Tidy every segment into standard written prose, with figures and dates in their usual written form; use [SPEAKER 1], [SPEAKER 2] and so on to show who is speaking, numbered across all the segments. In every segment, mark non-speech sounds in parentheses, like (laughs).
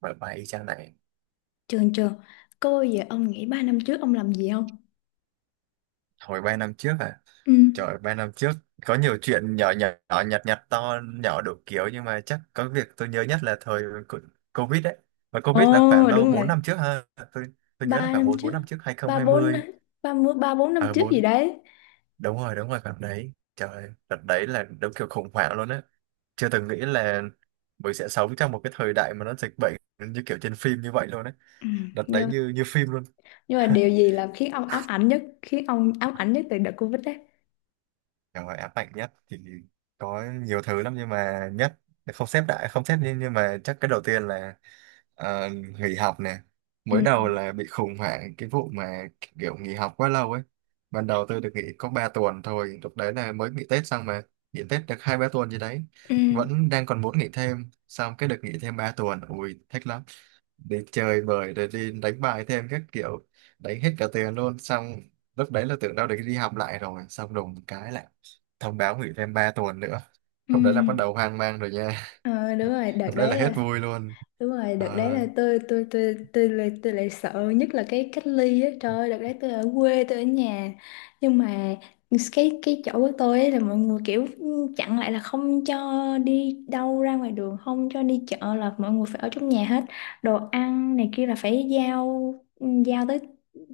[SPEAKER 1] Bài bài y chang này.
[SPEAKER 2] Trường trường, cô ơi, vậy ông nghĩ 3 năm trước ông làm gì không?
[SPEAKER 1] Hồi 3 năm trước à?
[SPEAKER 2] Ừ.
[SPEAKER 1] Trời, 3 năm trước có nhiều chuyện nhỏ nhỏ nhỏ nhặt nhặt, to nhỏ đủ kiểu, nhưng mà chắc có việc tôi nhớ nhất là thời Covid đấy. Và Covid là khoảng
[SPEAKER 2] Ồ
[SPEAKER 1] đâu
[SPEAKER 2] đúng
[SPEAKER 1] 4
[SPEAKER 2] rồi.
[SPEAKER 1] năm trước ha. Tôi tôi
[SPEAKER 2] Ba
[SPEAKER 1] nhớ là khoảng
[SPEAKER 2] năm
[SPEAKER 1] 4 4
[SPEAKER 2] trước,
[SPEAKER 1] năm trước,
[SPEAKER 2] 3
[SPEAKER 1] 2020.
[SPEAKER 2] 3 ba bốn năm
[SPEAKER 1] Ờ à,
[SPEAKER 2] trước gì
[SPEAKER 1] 4.
[SPEAKER 2] đấy.
[SPEAKER 1] Đúng rồi, đúng rồi, khoảng đấy. Trời, đợt đấy là đúng kiểu khủng hoảng luôn á. Chưa từng nghĩ là mình sẽ sống trong một cái thời đại mà nó dịch bệnh như kiểu trên phim như vậy luôn đấy.
[SPEAKER 2] Ừ.
[SPEAKER 1] Đợt đấy
[SPEAKER 2] Nhưng
[SPEAKER 1] như như phim luôn.
[SPEAKER 2] nhưng mà điều gì khiến ông ám ảnh nhất, khiến ông ám ảnh nhất từ đợt Covid đấy?
[SPEAKER 1] Chẳng gọi ám ảnh nhất thì có nhiều thứ lắm, nhưng mà nhất không xếp, đại không xếp, nhưng mà chắc cái đầu tiên là ờ, nghỉ học nè. Mới
[SPEAKER 2] Ừ.
[SPEAKER 1] đầu là bị khủng hoảng cái vụ mà kiểu nghỉ học quá lâu ấy. Ban đầu tôi được nghỉ có 3 tuần thôi, lúc đấy là mới nghỉ Tết xong mà, nghỉ Tết được 2 3 tuần gì đấy,
[SPEAKER 2] Ừ.
[SPEAKER 1] vẫn đang còn muốn nghỉ thêm, xong cái được nghỉ thêm 3 tuần, ui thích lắm, đi chơi bời rồi đi đánh bài thêm các kiểu, đánh hết cả tiền luôn. Xong lúc đấy là tưởng đâu được đi học lại rồi, xong đùng một cái lại thông báo nghỉ thêm 3 tuần nữa.
[SPEAKER 2] Ừ.
[SPEAKER 1] Lúc đấy là bắt đầu hoang mang rồi nha.
[SPEAKER 2] Ờ, đúng rồi,
[SPEAKER 1] (laughs)
[SPEAKER 2] đợt
[SPEAKER 1] Lúc đấy
[SPEAKER 2] đấy
[SPEAKER 1] là hết
[SPEAKER 2] là
[SPEAKER 1] vui luôn.
[SPEAKER 2] đúng rồi, đợt đấy
[SPEAKER 1] Ờ,
[SPEAKER 2] là tôi lại sợ nhất là cái cách ly á. Trời ơi, đợt đấy tôi ở quê, tôi ở nhà. Nhưng mà cái chỗ của tôi ấy là mọi người kiểu chặn lại, là không cho đi đâu ra ngoài đường, không cho đi chợ, là mọi người phải ở trong nhà hết. Đồ ăn này kia là phải giao giao tới,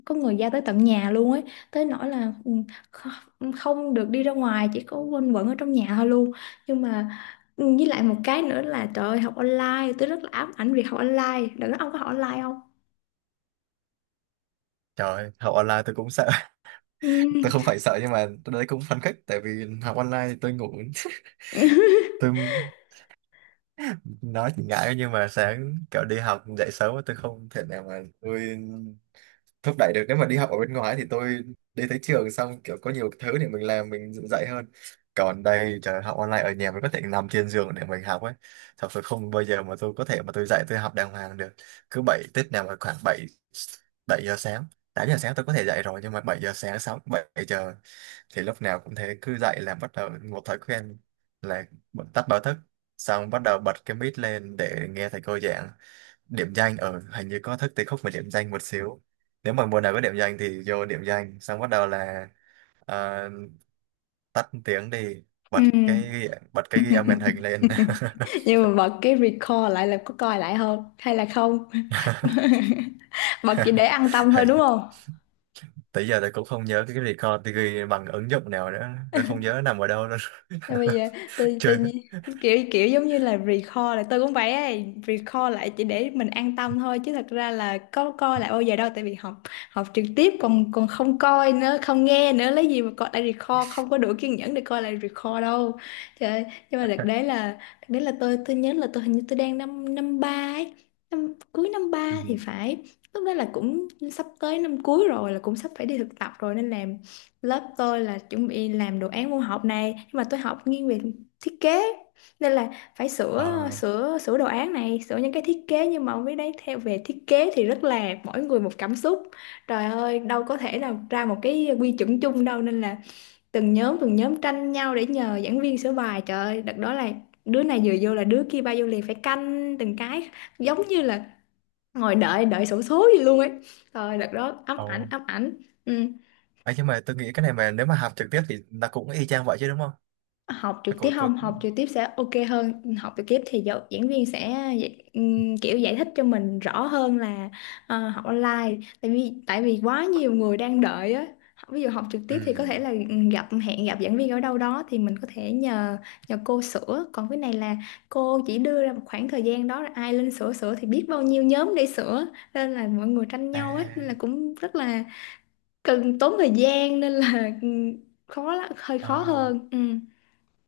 [SPEAKER 2] có người giao tới tận nhà luôn ấy. Tới nỗi là ừ, không được đi ra ngoài, chỉ có quanh quẩn ở trong nhà thôi luôn. Nhưng mà với lại một cái nữa là trời ơi, học online, tôi rất là ám ảnh việc học online. Đừng nói ông có học online không.
[SPEAKER 1] trời học online tôi cũng sợ. (laughs)
[SPEAKER 2] Ừm.
[SPEAKER 1] Tôi không phải sợ, nhưng mà tôi đấy cũng phấn khích, tại vì học online thì tôi ngủ. (laughs) Tôi
[SPEAKER 2] (laughs)
[SPEAKER 1] nói thì ngại, nhưng mà sáng kiểu đi học dậy sớm tôi không thể nào mà tôi thúc đẩy được. Nếu mà đi học ở bên ngoài thì tôi đi tới trường xong kiểu có nhiều thứ để mình làm, mình dạy dạy hơn. Còn đây trời học online ở nhà mình có thể nằm trên giường để mình học ấy, thật sự không bao giờ mà tôi có thể mà tôi dạy tôi học đàng hoàng được. Cứ bảy Tết nào mà khoảng bảy bảy giờ sáng, 8 giờ sáng tôi có thể dạy rồi, nhưng mà 7 giờ sáng, 6 7 giờ thì lúc nào cũng thế. Cứ dậy là bắt đầu một thói quen là tắt báo thức, xong bắt đầu bật cái mic lên để nghe thầy cô giảng, điểm danh ở hình như có thức tí khúc mà điểm danh một xíu. Nếu mà mùa nào có điểm danh thì vô điểm danh, xong bắt đầu là ờ, tắt tiếng đi,
[SPEAKER 2] Ừm.
[SPEAKER 1] bật cái ghi âm màn hình
[SPEAKER 2] (laughs)
[SPEAKER 1] lên.
[SPEAKER 2] Nhưng mà bật cái record lại là có coi lại không hay là không? (laughs)
[SPEAKER 1] (laughs)
[SPEAKER 2] Bật chỉ để an tâm thôi đúng
[SPEAKER 1] Hay,
[SPEAKER 2] không?
[SPEAKER 1] tới giờ tôi cũng không nhớ cái record tôi ghi bằng ứng dụng nào nữa, tôi không nhớ nằm ở đâu luôn.
[SPEAKER 2] Rồi bây
[SPEAKER 1] (laughs)
[SPEAKER 2] giờ tự,
[SPEAKER 1] Chưa.
[SPEAKER 2] tự nhiên kiểu kiểu giống như là recall lại, tôi cũng vậy ấy, recall lại chỉ để mình an tâm thôi chứ thật ra là có coi lại bao giờ đâu, tại vì học học trực tiếp còn còn không coi nữa, không nghe nữa, lấy gì mà coi lại recall, không có đủ kiên nhẫn để coi lại recall đâu. Trời ơi, nhưng mà đợt đấy là tôi nhớ là tôi hình như tôi đang năm năm ba ấy, năm cuối năm
[SPEAKER 1] Ừ.
[SPEAKER 2] ba thì phải. Lúc đó là cũng sắp tới năm cuối rồi, là cũng sắp phải đi thực tập rồi, nên là lớp tôi là chuẩn bị làm đồ án môn học này, nhưng mà tôi học nghiêng về thiết kế, nên là phải sửa
[SPEAKER 1] Ờ.
[SPEAKER 2] sửa sửa đồ án này, sửa những cái thiết kế, nhưng mà ông biết đấy, theo về thiết kế thì rất là mỗi người một cảm xúc, trời ơi đâu có thể nào ra một cái quy chuẩn chung đâu, nên là từng nhóm tranh nhau để nhờ giảng viên sửa bài. Trời ơi đợt đó là đứa này vừa vô là đứa kia bao vô liền, phải canh từng cái, giống như là ngồi đợi đợi xổ số gì luôn ấy. Trời ơi, đợt đó ám
[SPEAKER 1] Ồ.
[SPEAKER 2] ảnh, ám ảnh. Ừ.
[SPEAKER 1] Ấy, nhưng mà tôi nghĩ cái này mà nếu mà học trực tiếp thì nó cũng y chang vậy chứ đúng không?
[SPEAKER 2] Học
[SPEAKER 1] Nó
[SPEAKER 2] trực tiếp,
[SPEAKER 1] cũng có.
[SPEAKER 2] không, học trực tiếp sẽ ok hơn. Học trực tiếp thì giáo, diễn viên sẽ kiểu giải thích cho mình rõ hơn, là ờ, học online tại vì quá nhiều người đang đợi á. Ví dụ học trực
[SPEAKER 1] Ừ.
[SPEAKER 2] tiếp thì có thể là ừ, gặp hẹn gặp giảng viên ở đâu đó thì mình có thể nhờ nhờ cô sửa, còn cái này là cô chỉ đưa ra một khoảng thời gian đó, là ai lên sửa sửa thì biết bao nhiêu nhóm để sửa, nên là mọi người tranh nhau ấy, nên là
[SPEAKER 1] À.
[SPEAKER 2] cũng rất là cần tốn thời gian, nên là khó lắm, hơi khó
[SPEAKER 1] Ờ.
[SPEAKER 2] hơn. Ừ.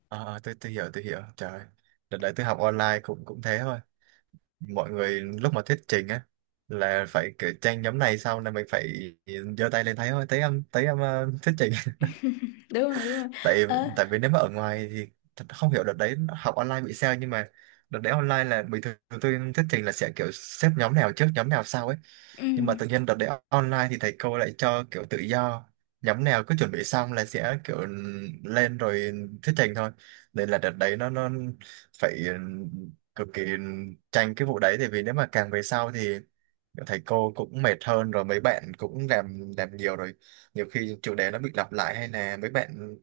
[SPEAKER 1] Ờ, ờ, tôi hiểu, tôi hiểu. Trời ơi, đợt đấy tôi học online cũng cũng thế thôi. Mọi người lúc mà thuyết trình á là phải kiểu tranh, nhóm này xong là mình phải giơ tay lên, thấy thôi thấy em thấy em, ờ, thuyết trình.
[SPEAKER 2] Đúng rồi, đúng rồi.
[SPEAKER 1] Tại,
[SPEAKER 2] Ờ.
[SPEAKER 1] tại vì nếu mà ở ngoài thì thật không hiểu đợt đấy học online bị sao, nhưng mà đợt đấy online là bình thường tôi thuyết trình là sẽ kiểu xếp nhóm nào trước nhóm nào sau ấy. Nhưng mà tự
[SPEAKER 2] Ừ.
[SPEAKER 1] nhiên đợt đấy online thì thầy cô lại cho kiểu tự do, nhóm nào cứ chuẩn bị xong là sẽ kiểu lên rồi thuyết trình thôi. Nên là đợt đấy nó phải ừ, cực kỳ tranh cái vụ đấy, tại vì nếu mà càng về sau thì thầy cô cũng mệt hơn rồi, mấy bạn cũng làm nhiều rồi, nhiều khi chủ đề nó bị lặp lại hay là mấy bạn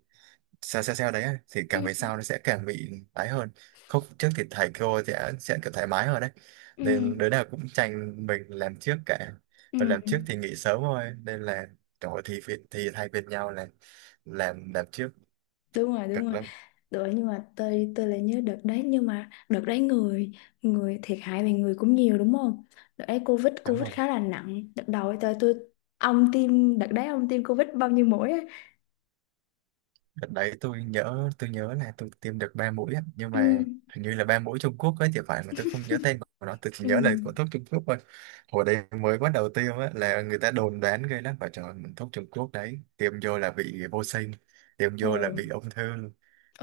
[SPEAKER 1] sao sao sao đấy ấy, thì càng về sau
[SPEAKER 2] Ừ.
[SPEAKER 1] nó sẽ càng bị tái hơn. Khúc trước thì thầy cô sẽ kiểu thoải mái hơn đấy,
[SPEAKER 2] Ừ.
[SPEAKER 1] nên đứa nào cũng tranh mình làm trước cả,
[SPEAKER 2] Ừ.
[SPEAKER 1] và làm trước thì nghỉ sớm thôi, nên là trời ơi, thì thay phiên nhau là làm trước.
[SPEAKER 2] Đúng rồi, đúng
[SPEAKER 1] Cực
[SPEAKER 2] rồi.
[SPEAKER 1] lắm.
[SPEAKER 2] Rồi nhưng mà tôi lại nhớ đợt đấy, nhưng mà đợt đấy người người thiệt hại về người cũng nhiều đúng không. Đợt đấy covid
[SPEAKER 1] Đúng
[SPEAKER 2] covid
[SPEAKER 1] rồi.
[SPEAKER 2] khá là nặng đợt đầu ấy. Tôi ông tiêm đợt đấy, ông tiêm covid bao nhiêu mũi ấy?
[SPEAKER 1] Đợt đấy tôi nhớ, tôi nhớ là tôi tiêm được 3 mũi á, nhưng
[SPEAKER 2] Ừ.
[SPEAKER 1] mà hình như là 3 mũi Trung Quốc ấy thì phải, mà tôi không nhớ tên của nó, tôi chỉ
[SPEAKER 2] Ừ.
[SPEAKER 1] nhớ là của thuốc Trung Quốc thôi. Hồi đấy mới bắt đầu tiêm á, là người ta đồn đoán ghê lắm. Và trời, thuốc Trung Quốc đấy tiêm vô là bị vô sinh, tiêm
[SPEAKER 2] Ồ.
[SPEAKER 1] vô là bị ung thư,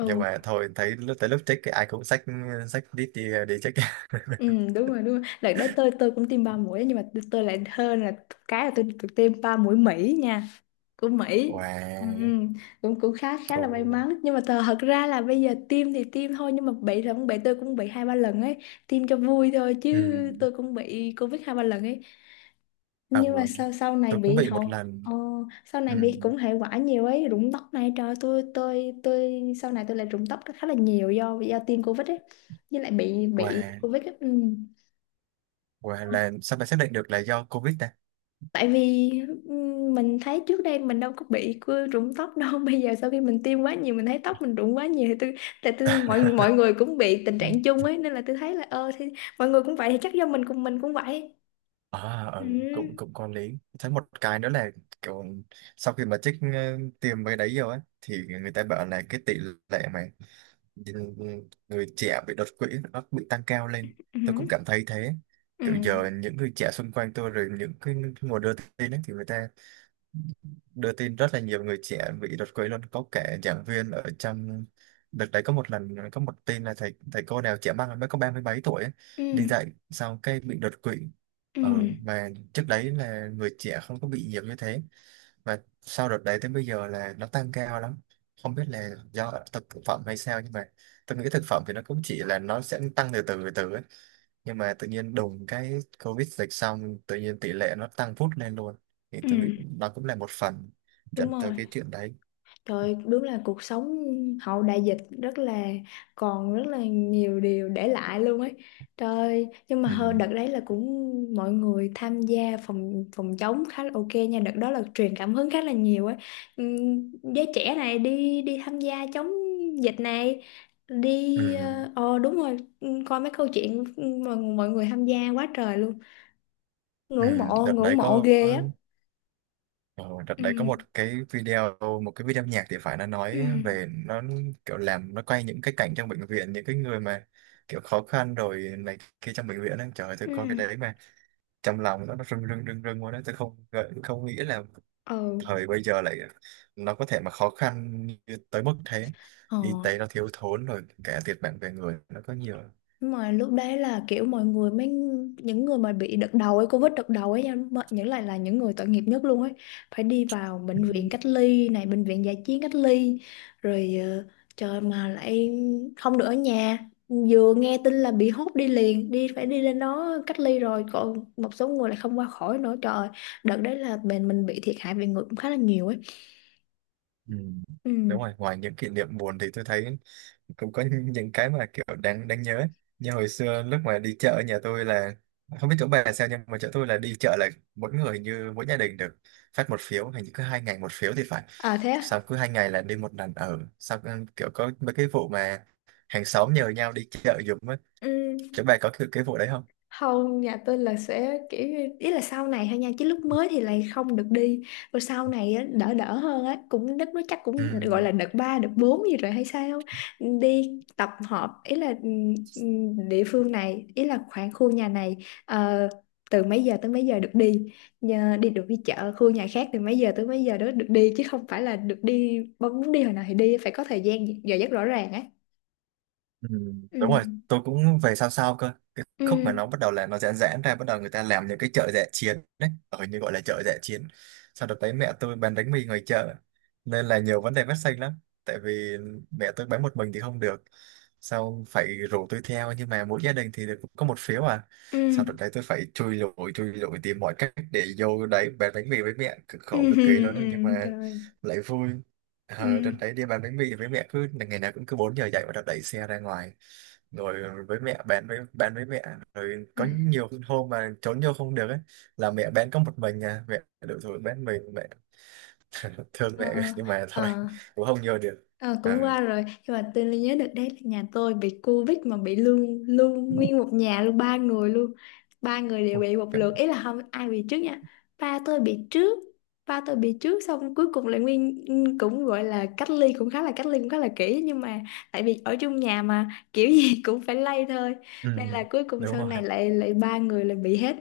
[SPEAKER 1] nhưng mà thôi thấy lúc tới lúc check thì ai cũng xách, xách đít đi đi check. (laughs)
[SPEAKER 2] Ừ. Đúng rồi, đúng rồi, đợt đấy tôi cũng tiêm ba mũi, nhưng mà tôi lại hơn là cái là tôi tiêm ba mũi Mỹ nha, của Mỹ. Ừ,
[SPEAKER 1] Wow.
[SPEAKER 2] ừ. Cũng cũng khá, khá là may
[SPEAKER 1] Ồ.
[SPEAKER 2] mắn, nhưng mà thật, thật ra là bây giờ tiêm thì tiêm thôi nhưng mà bị là cũng bị, tôi cũng bị hai ba lần ấy. Tiêm cho vui thôi
[SPEAKER 1] Ừ.
[SPEAKER 2] chứ. Tôi cũng bị Covid hai ba lần ấy,
[SPEAKER 1] Ờ,
[SPEAKER 2] nhưng mà sau sau này
[SPEAKER 1] tôi cũng
[SPEAKER 2] bị
[SPEAKER 1] bị một
[SPEAKER 2] hậu,
[SPEAKER 1] lần.
[SPEAKER 2] ờ, sau
[SPEAKER 1] Ừ.
[SPEAKER 2] này bị cũng hệ quả nhiều ấy. Rụng tóc này, trời ơi, tôi sau này tôi lại rụng tóc khá là nhiều do tiêm Covid ấy, với lại bị
[SPEAKER 1] Wow,
[SPEAKER 2] Covid ấy. Ừ.
[SPEAKER 1] wow là sao mà xác định được là do Covid ta?
[SPEAKER 2] Tại vì mình thấy trước đây mình đâu có bị cứ rụng tóc đâu. (laughs) Bây giờ sau khi mình tiêm quá nhiều, mình thấy tóc mình rụng quá nhiều, thì tôi tại tôi mọi mọi
[SPEAKER 1] (laughs)
[SPEAKER 2] người cũng bị tình trạng chung ấy, nên là tôi thấy là ờ thì mọi người cũng vậy thì chắc do mình, cùng mình cũng vậy.
[SPEAKER 1] À
[SPEAKER 2] Ừ.
[SPEAKER 1] ừ, cũng cũng có lý. Thấy một cái nữa là kiểu sau khi mà trích ờ, tiền mấy đấy rồi ấy, thì người ta bảo là cái tỷ lệ mà người trẻ bị đột quỵ nó bị tăng cao lên. Tôi cũng
[SPEAKER 2] Ừ.
[SPEAKER 1] cảm thấy thế,
[SPEAKER 2] Ừ.
[SPEAKER 1] kiểu giờ những người trẻ xung quanh tôi rồi những cái nguồn đưa tin ấy, thì người ta đưa tin rất là nhiều người trẻ bị đột quỵ luôn. Có kẻ giảng viên ở trong đợt đấy có một lần có một tin là thầy thầy cô nào trẻ măng mới có 30 mấy tuổi ấy,
[SPEAKER 2] Ừ.
[SPEAKER 1] đi dạy xong cái bị đột quỵ.
[SPEAKER 2] Ừ.
[SPEAKER 1] Ở mà trước đấy là người trẻ không có bị nhiều như thế, và sau đợt đấy tới bây giờ là nó tăng cao lắm, không biết là do thực thực phẩm hay sao, nhưng mà tôi nghĩ thực phẩm thì nó cũng chỉ là nó sẽ tăng từ từ từ từ ấy, nhưng mà tự nhiên đùng cái Covid dịch xong tự nhiên tỷ lệ nó tăng vút lên luôn, thì
[SPEAKER 2] Ừ.
[SPEAKER 1] tôi nghĩ nó cũng là một phần
[SPEAKER 2] Đúng
[SPEAKER 1] dẫn tới
[SPEAKER 2] rồi.
[SPEAKER 1] cái chuyện đấy.
[SPEAKER 2] Trời, đúng là cuộc sống hậu đại dịch rất là còn rất là nhiều điều để lại luôn ấy. Trời, nhưng mà hơn
[SPEAKER 1] Ừ.
[SPEAKER 2] đợt đấy là cũng mọi người tham gia phòng phòng chống khá là ok nha, đợt đó là truyền cảm hứng khá là nhiều ấy. Giới trẻ này đi đi tham gia chống dịch này, đi
[SPEAKER 1] Ừ.
[SPEAKER 2] ờ ờ, đúng rồi, coi mấy câu chuyện mọi, mọi người tham gia quá trời luôn.
[SPEAKER 1] Ừ. Đợt
[SPEAKER 2] Ngưỡng
[SPEAKER 1] đấy
[SPEAKER 2] mộ
[SPEAKER 1] có
[SPEAKER 2] ghê á.
[SPEAKER 1] ờ, đợt đấy có
[SPEAKER 2] Ừ,
[SPEAKER 1] một cái video, một cái video nhạc thì phải, nó
[SPEAKER 2] ừ,
[SPEAKER 1] nói về nó kiểu làm, nó quay những cái cảnh trong bệnh viện, những cái người mà kiểu khó khăn rồi này kia trong bệnh viện ấy. Trời ơi, tôi coi cái
[SPEAKER 2] ừ.
[SPEAKER 1] đấy mà trong lòng nó rưng rưng rưng rưng luôn đấy. Tôi không nghĩ là
[SPEAKER 2] Ừ.
[SPEAKER 1] thời bây giờ lại nó có thể mà khó khăn như tới mức thế,
[SPEAKER 2] Ờ.
[SPEAKER 1] y tế nó thiếu thốn rồi cả thiệt mạng về người nó có nhiều.
[SPEAKER 2] Đúng rồi, lúc đấy là kiểu mọi người mới, những người mà bị đợt đầu ấy, Covid đợt đầu ấy nha, mà những lại là những người tội nghiệp nhất luôn ấy, phải đi vào bệnh viện cách ly này, bệnh viện dã chiến cách ly, rồi ờ, trời mà lại không được ở nhà, vừa nghe tin là bị hốt đi liền, đi phải đi lên đó cách ly, rồi còn một số người lại không qua khỏi nữa. Trời ơi, đợt đấy là mình bị thiệt hại về người cũng khá là nhiều ấy.
[SPEAKER 1] Ừ.
[SPEAKER 2] Ừ.
[SPEAKER 1] Đúng rồi, ngoài những kỷ niệm buồn thì tôi thấy cũng có những cái mà kiểu đáng đáng nhớ ấy. Như hồi xưa lúc mà đi chợ ở nhà tôi là không biết chỗ bà sao, nhưng mà chỗ tôi là đi chợ là mỗi người, như mỗi gia đình được phát một phiếu, hình như cứ 2 ngày một phiếu thì phải,
[SPEAKER 2] À thế à?
[SPEAKER 1] sau cứ 2 ngày là đi một lần. Ở sau kiểu có mấy cái vụ mà hàng xóm nhờ nhau đi chợ giùm á,
[SPEAKER 2] Ừ.
[SPEAKER 1] chỗ bà có cái vụ đấy không?
[SPEAKER 2] Không, nhà tôi là sẽ ý là sau này thôi nha, chứ lúc mới thì lại không được đi, rồi sau này á, đỡ đỡ hơn á, cũng đất nó chắc
[SPEAKER 1] Ừ,
[SPEAKER 2] cũng gọi là đợt 3 đợt 4 gì rồi hay sao. Đi tập họp ý là địa phương này, ý là khoảng khu nhà này ờ, từ mấy giờ tới mấy giờ được đi. Nhờ đi được đi chợ khu nhà khác từ mấy giờ tới mấy giờ đó được đi, chứ không phải là được đi bỗng muốn đi hồi nào thì đi, phải có thời gian giờ giấc rõ ràng á.
[SPEAKER 1] ừ, đúng rồi,
[SPEAKER 2] Ừ.
[SPEAKER 1] tôi cũng về sao sao cơ cái khúc mà
[SPEAKER 2] Ừ.
[SPEAKER 1] nó bắt đầu là nó giãn giãn ra, bắt đầu người ta làm những cái chợ dã chiến đấy, ở như gọi là chợ dã chiến. Sau đó tới mẹ tôi bán bánh mì ngoài chợ nên là nhiều vấn đề phát sinh lắm, tại vì mẹ tôi bán một mình thì không được, sau phải rủ tôi theo, nhưng mà mỗi gia đình thì được có một phiếu à.
[SPEAKER 2] Ừ.
[SPEAKER 1] Sau đó đấy tôi phải chui lủi tìm mọi cách để vô đấy bán bánh mì với mẹ, cực
[SPEAKER 2] Ừ.
[SPEAKER 1] khổ cực
[SPEAKER 2] (laughs)
[SPEAKER 1] kỳ
[SPEAKER 2] Ừ.
[SPEAKER 1] luôn đó, nhưng
[SPEAKER 2] Ừ, ừ,
[SPEAKER 1] mà
[SPEAKER 2] trời.
[SPEAKER 1] lại vui. Ờ, đợt
[SPEAKER 2] Ừ.
[SPEAKER 1] đấy đi bán bánh mì với mẹ cứ ngày nào cũng cứ 4 giờ dậy, và đợt đẩy xe ra ngoài rồi với mẹ bán, với bán với mẹ, rồi có
[SPEAKER 2] (laughs)
[SPEAKER 1] nhiều hôm mà trốn vô không được ấy là mẹ bán có một mình à, mẹ đủ rồi bán mình mẹ. (laughs) Thương
[SPEAKER 2] Ờ,
[SPEAKER 1] mẹ rồi, nhưng mà thôi
[SPEAKER 2] ờ,
[SPEAKER 1] cũng không vô được.
[SPEAKER 2] ờ,
[SPEAKER 1] Ờ.
[SPEAKER 2] cũng qua rồi, nhưng mà tôi nhớ được đấy là nhà tôi bị Covid mà bị luôn, luôn nguyên một nhà luôn, ba người luôn. Ba người đều bị một lượt, ý là không ai bị trước nha. Ba tôi bị trước ba tôi bị trước, xong cuối cùng lại nguyên cũng gọi là cách ly, cũng khá là cách ly cũng khá là kỹ, nhưng mà tại vì ở chung nhà mà kiểu gì (laughs) cũng phải lây thôi, nên
[SPEAKER 1] Ừ.
[SPEAKER 2] là cuối cùng
[SPEAKER 1] Đúng
[SPEAKER 2] sau này
[SPEAKER 1] rồi.
[SPEAKER 2] lại lại ba người lại bị hết.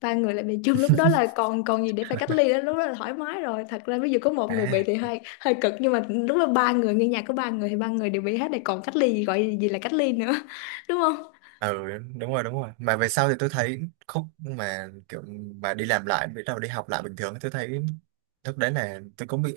[SPEAKER 2] Ba người lại bị chung, lúc đó là
[SPEAKER 1] (laughs)
[SPEAKER 2] còn còn gì để phải cách ly đó, lúc đó là thoải mái rồi. Thật ra ví dụ có một người
[SPEAKER 1] À
[SPEAKER 2] bị thì hơi hơi cực, nhưng mà lúc đó ba người nghe nhạc, có ba người thì ba người đều bị hết thì còn cách ly gì, gọi gì là cách ly nữa. (laughs) Đúng không?
[SPEAKER 1] ừ, đúng rồi, đúng rồi. Mà về sau thì tôi thấy khúc mà kiểu mà đi làm lại, bắt đầu đi học lại bình thường, tôi thấy lúc đấy là tôi cũng bị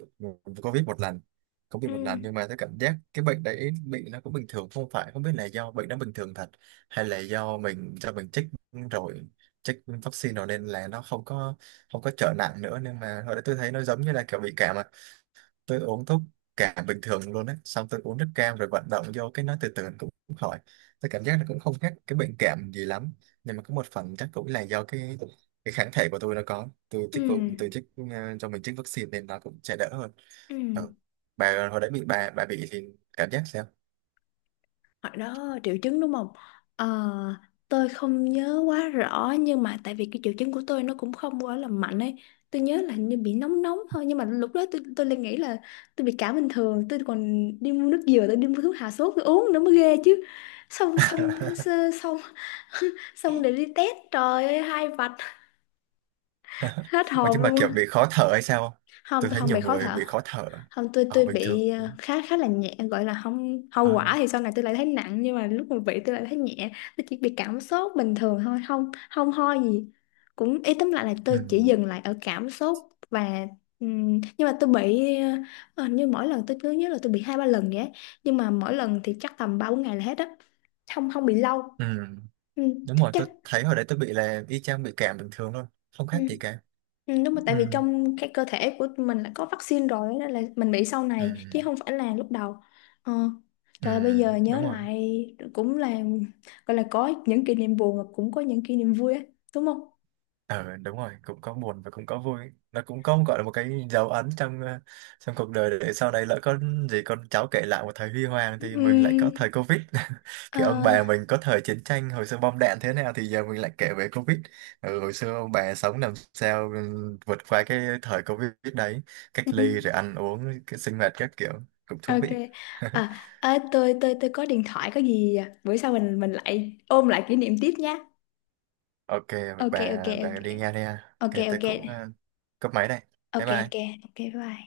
[SPEAKER 1] Covid một lần, cũng bị
[SPEAKER 2] Ừ.
[SPEAKER 1] một lần, nhưng mà tôi cảm giác cái bệnh đấy bị nó cũng bình thường, không phải, không biết là do bệnh nó bình thường thật, hay là do mình, do mình chích rồi, chích vaccine rồi nên là nó không có, không có trở nặng nữa, nên mà hồi đấy tôi thấy nó giống như là kiểu bị cảm à. Tôi uống thuốc cả bình thường luôn á, xong tôi uống nước cam rồi vận động vô cái nó từ từ cũng cũng khỏi. Tôi cảm giác nó cũng không khác cái bệnh cảm gì lắm, nhưng mà có một phần chắc cũng là do cái kháng thể của tôi nó có, tôi
[SPEAKER 2] Ừ.
[SPEAKER 1] chích cũng tôi chích ờ, cho mình chích vaccine nên nó cũng sẽ đỡ hơn.
[SPEAKER 2] Ừ.
[SPEAKER 1] Ừ. Bà hồi đấy bị, bà bị thì cảm giác sao?
[SPEAKER 2] Hồi đó triệu chứng đúng không? Ờ, tôi không nhớ quá rõ, nhưng mà tại vì cái triệu chứng của tôi nó cũng không quá là mạnh ấy. Tôi nhớ là hình như bị nóng nóng thôi, nhưng mà lúc đó tôi lại nghĩ là tôi bị cảm bình thường, tôi còn đi mua nước dừa, tôi đi mua thuốc hạ sốt tôi uống nữa, mới ghê chứ. Xong xong xong (laughs) xong để đi test, trời ơi hai vạch, hết
[SPEAKER 1] Ôi,
[SPEAKER 2] hồn
[SPEAKER 1] nhưng mà
[SPEAKER 2] luôn.
[SPEAKER 1] kiểu bị khó thở hay sao không?
[SPEAKER 2] Không,
[SPEAKER 1] Tôi
[SPEAKER 2] tôi
[SPEAKER 1] thấy
[SPEAKER 2] không bị
[SPEAKER 1] nhiều
[SPEAKER 2] khó
[SPEAKER 1] người
[SPEAKER 2] thở.
[SPEAKER 1] bị khó thở.
[SPEAKER 2] Không, tôi
[SPEAKER 1] Ở
[SPEAKER 2] tôi
[SPEAKER 1] bình thường
[SPEAKER 2] bị ờ, khá, khá là nhẹ, gọi là không, hậu
[SPEAKER 1] à,
[SPEAKER 2] quả thì sau này tôi lại thấy nặng, nhưng mà lúc mà bị tôi lại thấy nhẹ. Tôi chỉ bị cảm sốt bình thường thôi, không không ho gì. Cũng ý tóm lại là
[SPEAKER 1] ừ.
[SPEAKER 2] tôi chỉ dừng lại ở cảm sốt. Và nhưng mà tôi bị ờ, ờ, như mỗi lần tôi cứ nhớ là tôi bị hai ba lần vậy á. Nhưng mà mỗi lần thì chắc tầm ba bốn ngày là hết á, không không bị lâu.
[SPEAKER 1] Ừ.
[SPEAKER 2] Ừ,
[SPEAKER 1] Đúng rồi,
[SPEAKER 2] chắc.
[SPEAKER 1] tôi thấy hồi đấy tôi bị là y chang bị cảm bình thường luôn, không
[SPEAKER 2] Ừ.
[SPEAKER 1] khác gì cả.
[SPEAKER 2] Ừ, đúng rồi,
[SPEAKER 1] Ừ.
[SPEAKER 2] tại vì trong cái cơ thể của mình đã có vaccine rồi, nên là mình bị sau
[SPEAKER 1] Ừ,
[SPEAKER 2] này chứ không phải là lúc đầu. Ờ.
[SPEAKER 1] ừ,
[SPEAKER 2] Trời ơi, bây giờ nhớ
[SPEAKER 1] đúng rồi.
[SPEAKER 2] lại cũng là gọi là có những kỷ niệm buồn mà cũng có những kỷ niệm vui á, đúng không?
[SPEAKER 1] Ờ đúng rồi, cũng có buồn và cũng có vui, nó cũng có gọi là một cái dấu ấn trong ờ, trong cuộc đời, để sau này lỡ có gì con cháu kể lại một thời huy hoàng thì mình lại
[SPEAKER 2] Ừm,
[SPEAKER 1] có thời Covid, (laughs)
[SPEAKER 2] ờ,
[SPEAKER 1] kiểu ông bà mình có thời chiến tranh hồi xưa bom đạn thế nào thì giờ mình lại kể về Covid. Ừ, hồi xưa ông bà sống làm sao, ừ, vượt qua cái thời Covid đấy, cách
[SPEAKER 2] ừm,
[SPEAKER 1] ly rồi ăn uống cái sinh hoạt các kiểu, cũng thú
[SPEAKER 2] ok.
[SPEAKER 1] vị. (laughs)
[SPEAKER 2] À, à, tôi có điện thoại có gì à? Bữa sau mình lại ôm lại kỷ niệm tiếp nhé.
[SPEAKER 1] OK,
[SPEAKER 2] Ok ok ok.
[SPEAKER 1] bà đi nghe đi ha,
[SPEAKER 2] Ok
[SPEAKER 1] OK tôi
[SPEAKER 2] ok.
[SPEAKER 1] cũng ờ, cúp máy đây. Bye
[SPEAKER 2] Ok ok.
[SPEAKER 1] bye.
[SPEAKER 2] ok bye bye.